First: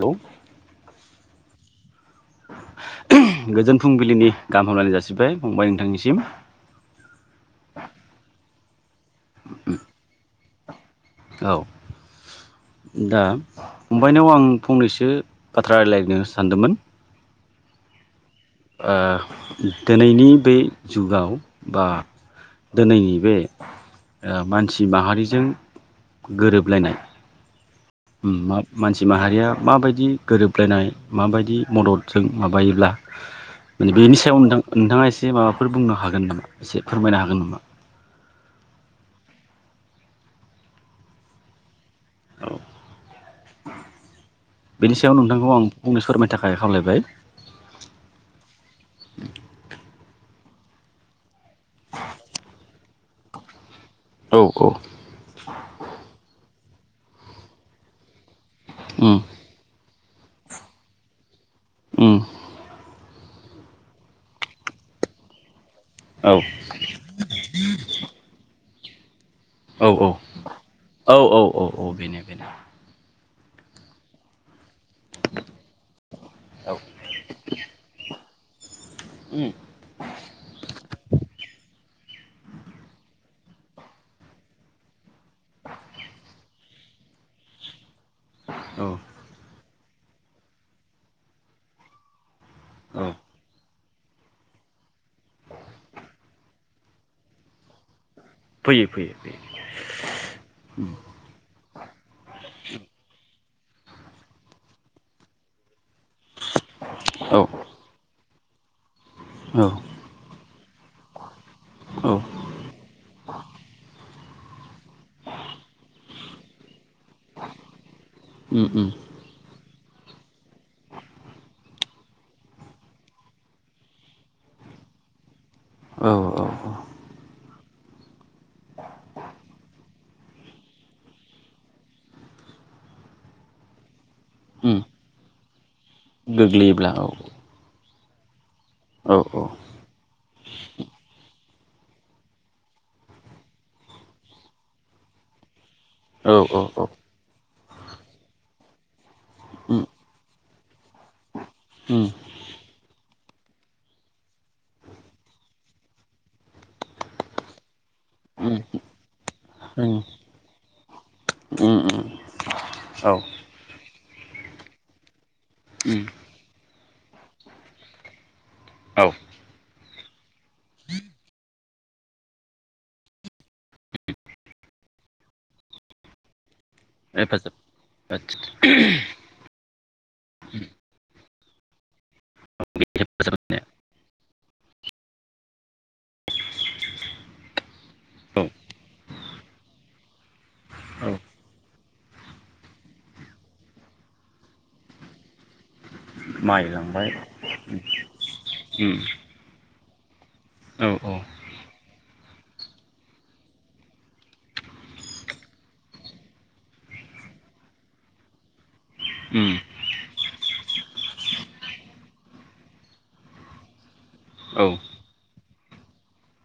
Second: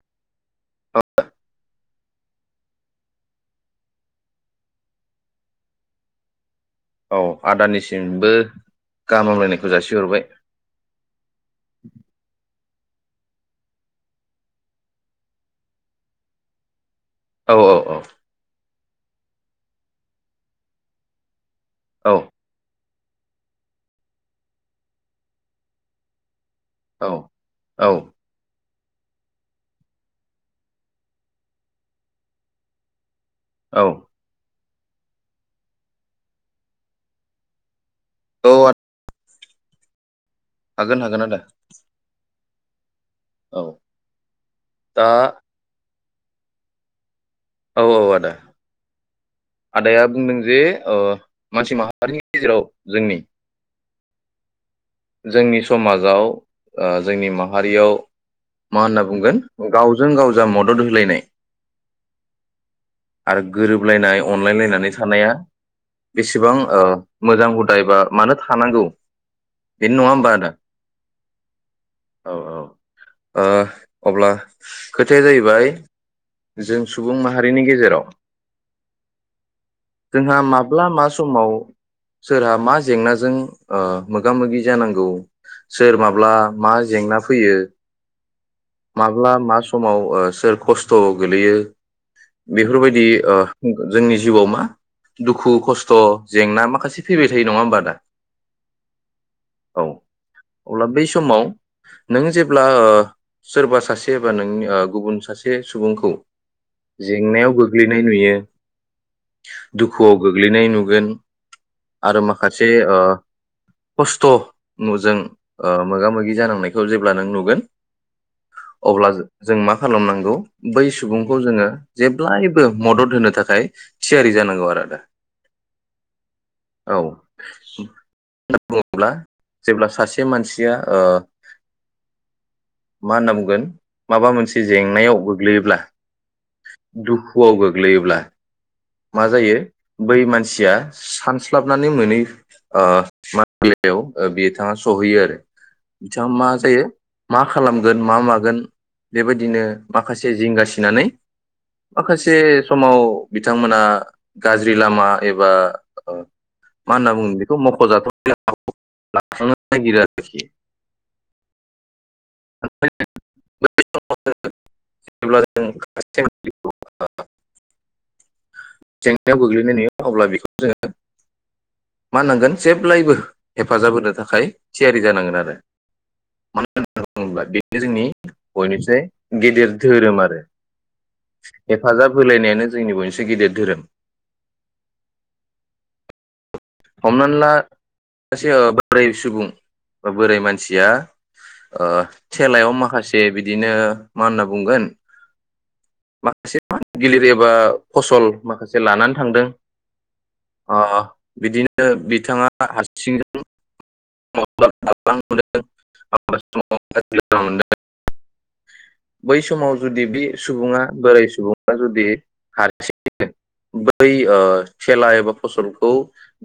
Hello गोजोन फुंबिलिनि गाहाम हामलायनाय जासिबाय फंबाय नोंथांनिसिम। गाहामलायनायखौ जासिहरबाय। औ। दा फंबायनाव आं फंनैसो बाथ्रा राय्लायनो सानदोंमोन। औ औ औ। ओ दिनैनि बे जुगाव बा। औ दिनैनि बे मानसि माहारिजों गोरोबलायनाय औ म मानसि माहारिया माबायदि गोरोबलायनाय माबायदि मददजों माबायोब्ला औ माने बेनि सायाव नोंथां। नोंथाङा एसे माबाफोर बुंनो हागोन नामा एसे फोरमायनो हागोन नामा? औ आ। हागोन हागोन आदा। औ। औ बेनि दा सायाव नोंथांखौ आं। बुंनो फोरमायनो थाखाय खावलायबाय। औ औ आदा [inaudible] आदाया बुंदों जे ओ मानसि माहारिनि गेजेराव जोंनि औ औ जोंनि समाजाव ओ जोंनि माहारियाव मा होनना उम बुंगोन गाव जों गाव जा मदद होलायनाय। उम आरो गोरोबलायनाय। अनलाय लायनानै थानाया औ बेसेबां ओ मोजां हुदाय एबा मानो थानांगौ। औ औ बेनो नङा होमबा आदा औ औ औ औ बेनो औ बेनो औ ओ अब्ला खोथाया जाहैबाय औ जों सुबुं माहारिनि गेजेराव उम जोंहा माब्ला मा समाव सोरहा मा जेंनाजों ओ मोगा मोगि जानांगौ सोर माब्ला मा जेंना फैयो। औ माब्ला मास समाव ओ सोर खस्थ' गोलैयो। बेफोर बायदि औ ओ जोंनि जिउआव मा दुखु खस्थ' जेंना माखासे फैबाय थायो नङा होमबा आदा फैयो फैयो फैयो औ अब्ला बै समाव नों जेब्ला ओ सोरबा सासे बबा नोंनि ओ गुबुन सासे सुबुंखौ जेंनायाव औ गोग्लैनाय नुयो। औ दुखुआव गोग्लैनाय नुगोन औ आरो माखासे ओ खस थ नजों ओ मोगा मोगि जानांनाय जेब्ला नों नुगोन उम अब्ला जों मा खालामनांगौ बै सुबुंखौ जोङो जेब्लायबो मदद होनो थाखाय। थियारि जानांगौ आरो औ औ औ [unintelligible] बुङोब्ला जेब्ला सासे मानसिया ओ मा होनना बुंगोन। माबा मोनसे उम जेंनायाव गोग गोलैयोब्ला गोग्लैयोब्ला औ गोग्लैयोब्ला औ मा जायो बै मानसिया सानसे। स्लाबनानै मोनै ओ-मायाव ओ- बिथाङा सहैयो आरो। बिथां औ मा औ जायो औ मा? मा खालामगोन मा मागोन। बेबायदिनो उम माखासे जिंगासि नानै उम माखासे समाव। बिथांमोना गाज्रि लामा एबा ओ-मा होनना बुङो बेखौ मख खजाथाव [unintelligible] [unintelligible] उम उम [unintelligible] उम उम औ [unintelligible] जेब्ला उम जों [unintelligible] औ जेंनायाव गोग्लैगोन बियो। अब्ला बेखौ जोङो मा होननांगोन जेब्लायबो हेफाजाब होनो थाखाय थियारि जानांगोन आरो। होनना बुङोब्ला हेफाजाब बेनो जोंनि बयनिफ्राय गेदेर धोरोम आरो। हेफाजाब। होलायनायानो जोंनि बय हेफाजाब गिदिर होनाया धोरोम। हमनानैला। सासे ओ औ बोराय सुबुं। बा बोराय मानसि। या। औ ओ- थेलायाव माखासे बिदिनो मा होनना बुंगोन? माखासे मा माइलांबाय गिलिर एबा फसल माखासे उम लानानै थांदों। औ औ। बिदिनो ओ- बिथाङा हारसिंजों [unintelligible] बै उम समाव जुदि बे सुबुङा। बोराय सुबुंफ्रा जुदि हारसि [unintelligible] बै ओ औ थेला एबा। फसलखौ।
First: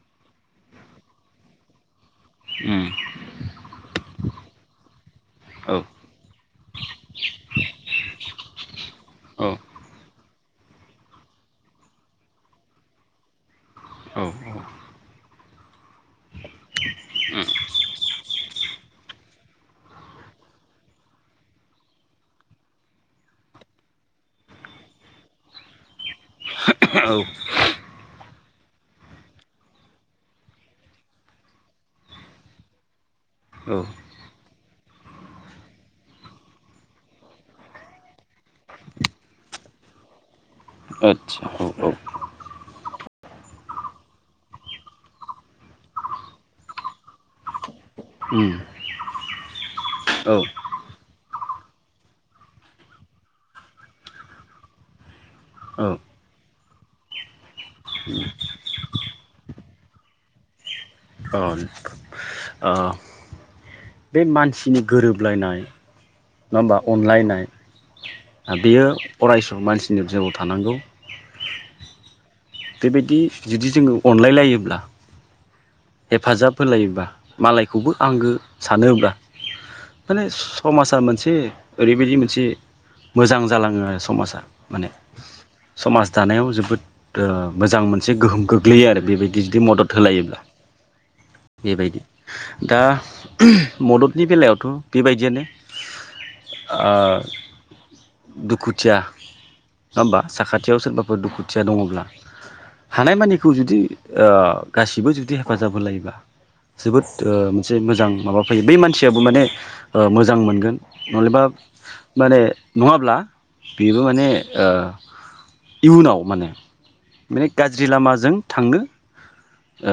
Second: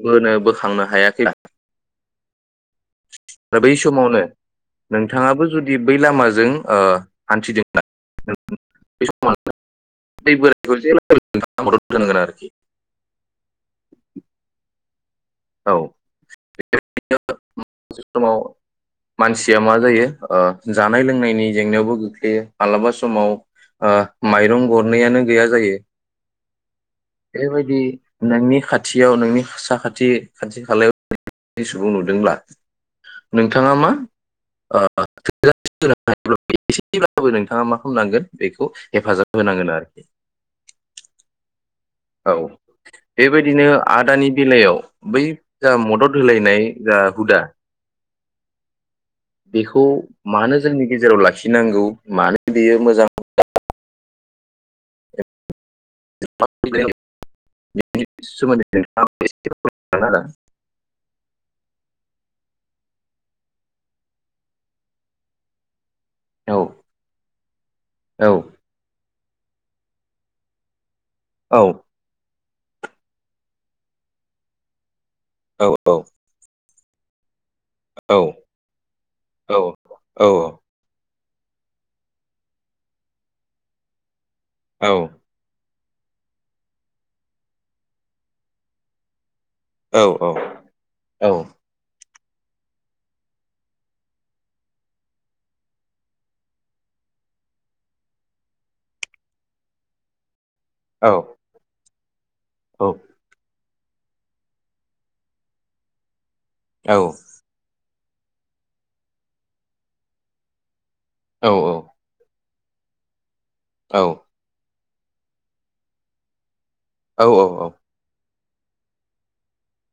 बोनो बोखांनो हायाखै। उम। दा बै समावनो नोंथांङाबो जुदि औ बै लामाजों ओ- हान्थिदों ना औ औ [unintelligible] मदद होनांगोन आरोखि। औ औ [unintelligible] बे समाव मानसिया मा जायो ओ- जानाय लोंनायनि जेंनायावबो गोग्लैयो मालाबा समाव ओ- माइरं गरनैयानो गैया जायो औ बेबायदि नोंनि खाथियाव नोंनि साखाथि। खाथि खालायाव सुबुं नुदोंब्ला नोंथांङा औ मा ओ [unintelligible] एसेब्लाबो नोंथाङा मा खालामनांगोन बेखौ हेफाजाब होनांगोन आरोखि। आदसा औ औ बेबायदिनो आदानि बेलायाव बै जा मदद होलायनाय जा हुदा उम बेखौ औ मानो जोंनि गेजेराव लाखिनांगौ मानो बेयो मोजां [unintelligible] [unintelligible] सोमोन्दै नोंथांङा आंनो एसे [unintelligible] औ औ ओ बे मानसिनि गोरोबलायनाय नंङा होमबा होलाय अनलायनाय औ आ बेयो अरायसम मानसिनि जिउआव थानांगौ। औ बेबायदि जुदि जोंङो अनलाय लायोब्ला औ हेफाजाब होलायोबा मालायखौबो औ आंगो सानोब्ला माने औ समाजा मोनसे से ओरैबायदि मोनसे मोजां जालांङो आरो समाजा। माने औ समाज दानायाव जोबोद ओ मोजां मोनसे गोहोम गोग्लैयो आरो बेबायदि जुदि मदद औ होलायोब्ला। औ बेबायदि दा मददनि बेलायावथ' बेबायदियानो ओ दुखुथिया नङा होमबा? साखाथियाव औ सोरबाफोर दुखुथिया दंङब्ला औ हानायमानिखौ जुदि ओ गासिबो जुदि हेफाजाब होलायोबा जोबोद औ ओ मोनसे मोजां माबा फैयो बै मानसियाबो माने ओ मोजां मोनगोन। नलेबा माने नंङाब्ला बेबो माने ओ इयुनाव माने औ माने गाज्रि लामाजों थांनो ओ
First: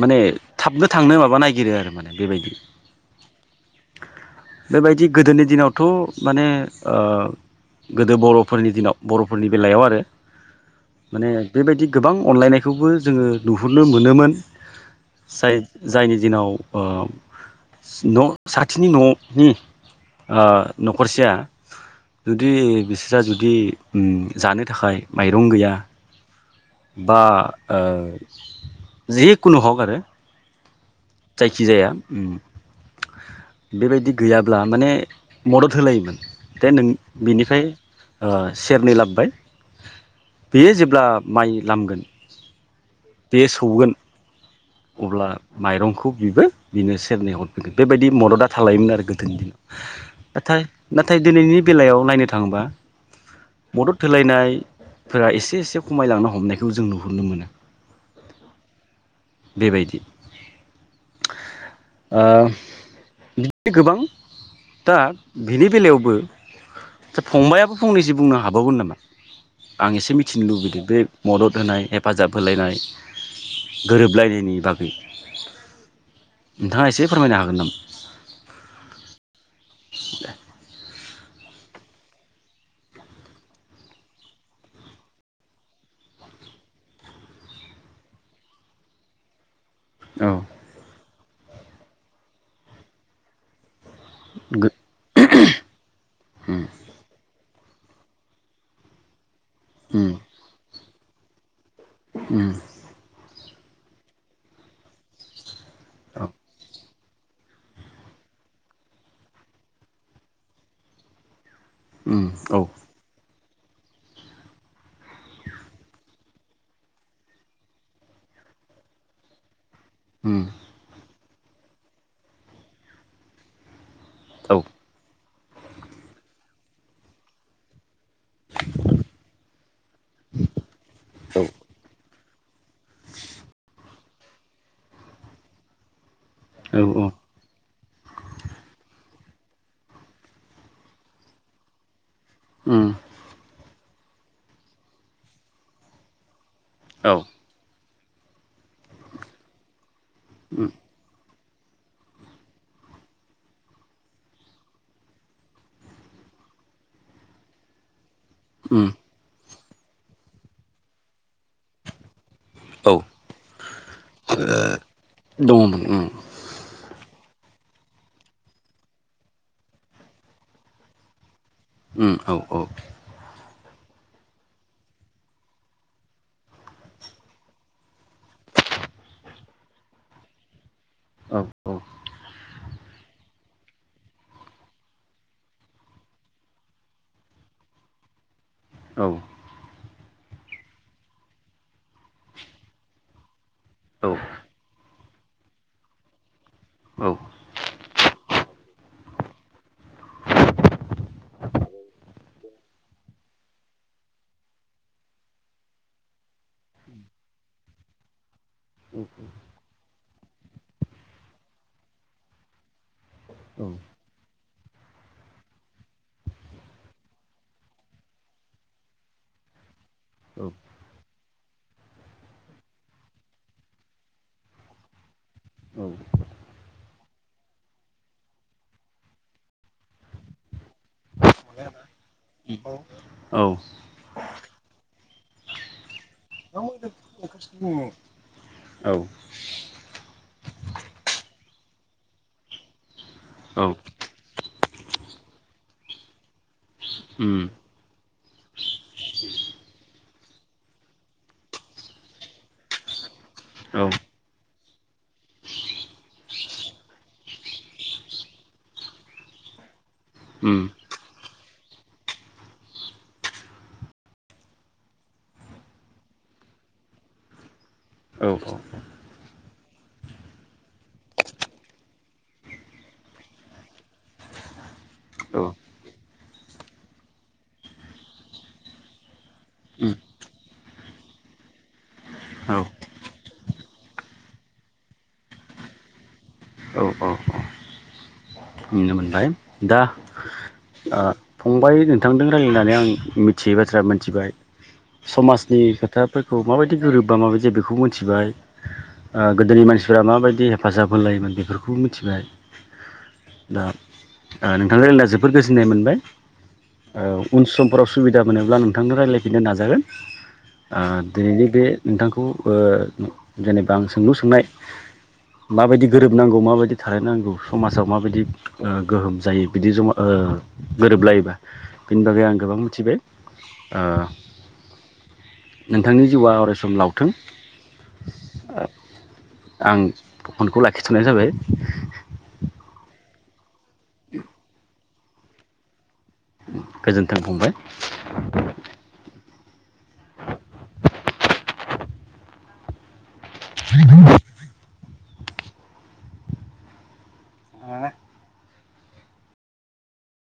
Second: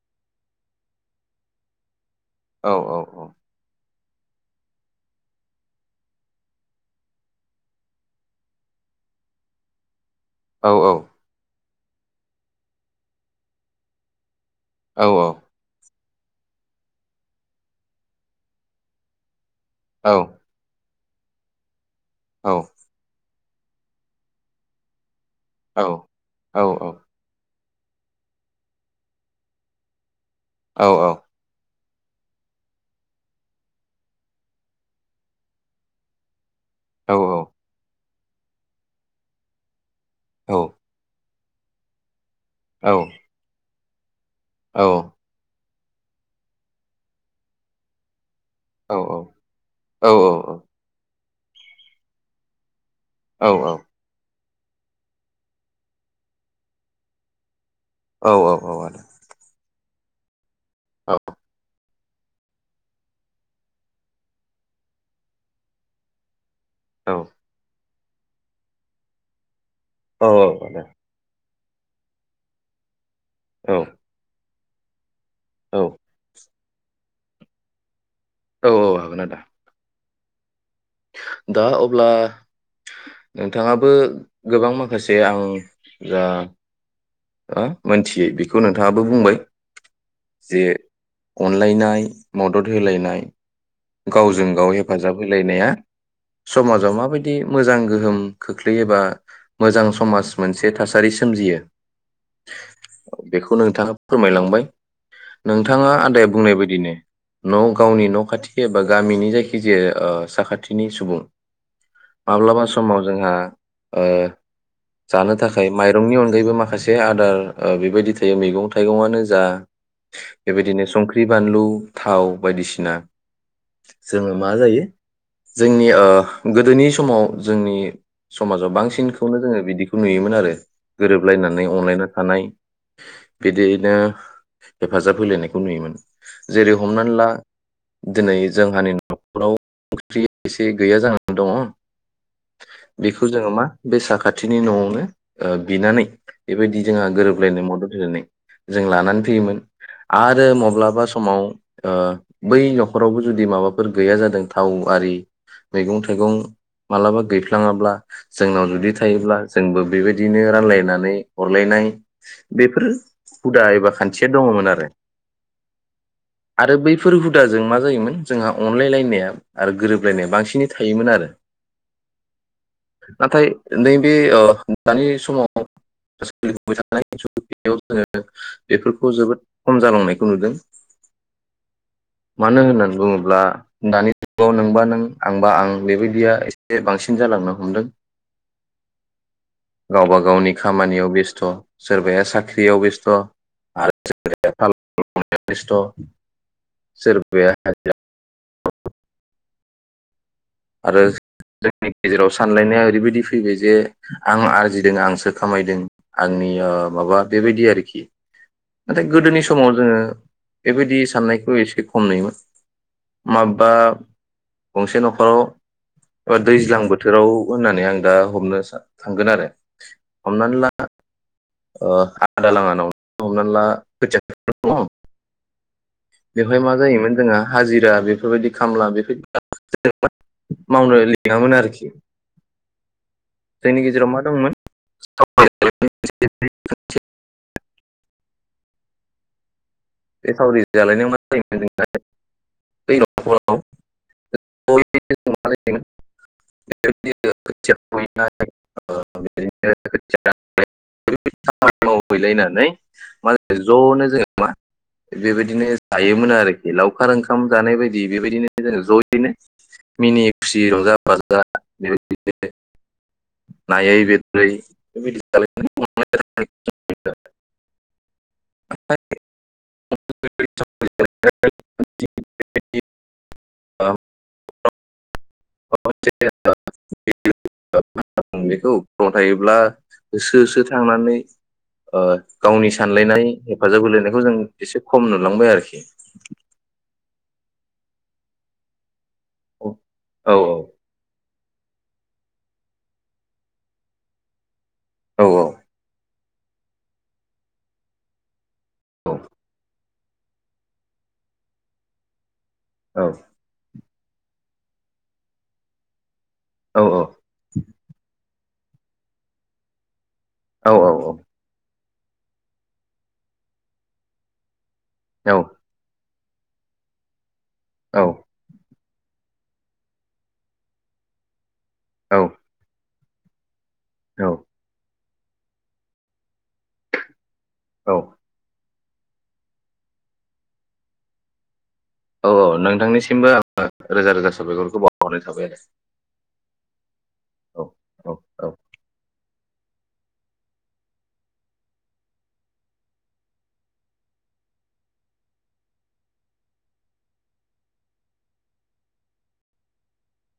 माने थाबनो थांनो माबा नागिरो आरो माने। बेबायदि औ औ औ बेबायदि गोदोनि दिनावथ' माने ओ गोदो बर'फोरनि दिनाव बर'फोरनि बेलायाव आरो औ औ। माने बेबायदि गोबां अनलायनायखौबो जोङो नुहुरनो मोनोमोन। साय जायनि दिनाव ओ न' साथिनि न'नि ओ न'खरसेया जुदि बिस्रा जु बिदि ओम जानो थाखाय माइरं गैया औ बा ओ जिखुनु हक आरो। जायखिजाया। उम बेबायदि गैयाब्ला माने मदद होलायोमोन। दे नों बेनिफाय ओ सेरनै लाबोबाय। बेयो जेब्ला माइ लामगोन। बेयो सौगोन। अब्ला। माइरंखौ बिबो बिनो सेरनै हरफिनगोन बेबायदि मददआ थालायोमोन आरो गोदोनि दिनाव नाथाय थाय दिनैनि बेलायाव नायनो थाङोबा। मदद होलायनाय फोरा एसे एसे खमायलांनो हमनायखौ जों नुहुरनो मोनो। औ औ औ आदा। बेबायदि ओ बिदि गोबां दा बेनि बेलायावबो। दा फंबाइयाबो फंनैसो बुंनो हाबावगोन नामा? आं इसे औ मिथिनो औ लुबैदों बे मदद होनाय हेफाजाब होलायनाय औ गोरोबलायनायनि बागै। औ नोंथाङा एसे फोरमायनो हागोन नामा? औ औ हागोन आदा। [inaudible] दा अब्ला नोंथाङाबो गोबां माखासे आं जा ओ मोनथियै बेखौ नोंथाङाबो बुंबाय। औ जे अनलायनाय, मदद होलायनाय गावजों गो गाव हेफाजाब होलायनाया उम समाजाव माबायदि मोजां गोहोम खोख्लैयो बा मोजां समाज मोनसे थास सारि सोमजियो ओम। बेखौ नोंथाङा फोरमायलांबाय। नोंथाङा आदाया बुंनाय बायदि नो न' गावनि न' खाथि एबा गामिनि जायखिजाया ओ साखाथिनि सुबुं उम औ माब्लाबा समाव जोंहा ओ जानो थाखाय माइरंनि अनगायैबो माखासे आदार ओ बेबायदि थायो मैगं थाइगंआनो जा उम बेबायदिनो संख्रि ख्रि बानलु थाव बायदिसिना जोङो मा औ जायो जोंनि ओ गोदोनि समाव जोंनि समाजाव बांसिनखौनो जोङो बिदिखौ नुयोमोन आरो गोरोबलायनानै अनलायना थानाय बिदिनो हेफाजाब होलायनायखौ नुयोमोन। जेरै हमनानै ला दिनै जोंहानि न'खराव ओंख्रि एसे गैया जानानै दङ बेखौ जोङो मा बे साखाथिनि न'आवनो ओ बिनानै बेबायदि जोंहा औ उम औ गोरोबलायनाय मदद बिनानै जों लानानै फैयोमोन आरो मब्लाबा समाव ओ बै न'खरावबो जुदि माबाफोर गैया जादों थाव आरि मैगं थाइगं मालाबा गैफ्लाङाब्ला जोंनाव उम जुदि थायोब्ला जोंबो बेबायदिनो रानलायनानै हरलायनाय बेफोरो औ हुदा एबा खान्थिया दङमोन आरो, दङमोन उम आरो बै फोर हुदाजों मा जायोमोन जोंहा अनलायलायनाया आरो गोरोबलायनाया बांसिनै थायोमोन आरो। अम औ औ नाथाय नैबे दानि समाव सोलिबोबाय थानाय जोंङो बेफोरखौ जोबोद खम जालांनायखौ नुदों। औ मानो होननानै बुं ङोब्ला दानि जुगाव नोंबा नों आंबा आं बेबायदिया एसे बांसिन जालांनो हमदों। औ गावबा गावनि खामानियाव बेस्थ' सोरबाया साख्रियाव बेस्थ' [unintelligible] [unintelligible] औ सोरबाया हाय [unintelligible] आरो जोंनि गेजेराव सानलायनाया ओरैबायदि फैबाय जे आं आरजिदों आंसो खामायदों आंनि माबा बेबायदि आरो खि नाथाय गोदोनि समाव जोंङो बेबायदि साननायखौ एसे खम नुयोमोन। माबा औ गंसे न'खराव एबा दैज्लां बोथोराव होननानै आं दा हमनो थांगोन आरो। औ हमनानै ला ओ आदा लानावनो हमनानैला खोथिया फोनो दङ औ उम औ उम औ बेहाय मा जायोमोन जोंहा हाजिरा बेफोरबायदि खामला बेफोरबायदि मावनो लिङामोन आरोखि जोंनि गेजेराव मा दंमोन [unintelligible] औ बे सावरि जालायनायाव मा जायो मोन जोंना बै औ [unintelligible] [unintelligible] [unintelligible] ओरैबादि खामानि मावहैलायनानै मान ज'नो जोङो मा बेबायदिनो जायोमोन आरो लावखार ओंखाम जानाय बायदि बेबायदिनो जोङो जयैनो मिनि खुसि रंजा बाजा [unintelligible] औ औ। [unintelligible] औ। [unintelligible] बेखौ गम थायोब्ला होसो होसो थांनानै ओ गावनि सानलायनाय हेफाजाब होलायनायखौ जों एसे खम नुलांबाय आरोखि। औ औ नुनो मो हाय औ दा औ ओ फंबाय नोंथांदों रायलायननानै आं मिथियै बाथ्रा मिथिबाय। औ समाजनि खोथा। फोरखौ माबायदि गोरोबबा माबायदि बेखौ मोनथिबाय। औ ओ गोदोनि मानसि फोरा माबायदि हेफाजाब होलायोमोन बेफोरखौबो मिथिबाय। औ। दा ओ नोंथां रायलायना जोबोद गोजोननाय मोनबाय। औ ऐ उन सम। [unintelligible] सुबिदा मोनोब्ला नोंथांदो रायलायफिननो नाजागोन। औ आ औ दिनैनि बे नोंथांखौ ओ जेनेबा आं सोंलु सोंनाय। माबायदि गोरोब। नांगौ माबायदि थालायनांगौ समा माबायदि ओ गोहोम जायो बिदि जमा ओ गोरोबलायोबा। बिनि बागै औ आं गोबां मिथिबाय। [inaudible] ओ औ नोंथांनि जिउआ अराय सम लावथों। औ। आं फनखौ लाखिथनाय जाबाय। औ औ नोंथांनिसिमबो आं। ओ रोजा रोजा साबायखरखो बाव हरनाय थाबाय आरो। गोजोन्थों फंबाय। औ औ औ [inaudible] [inaudible] मा।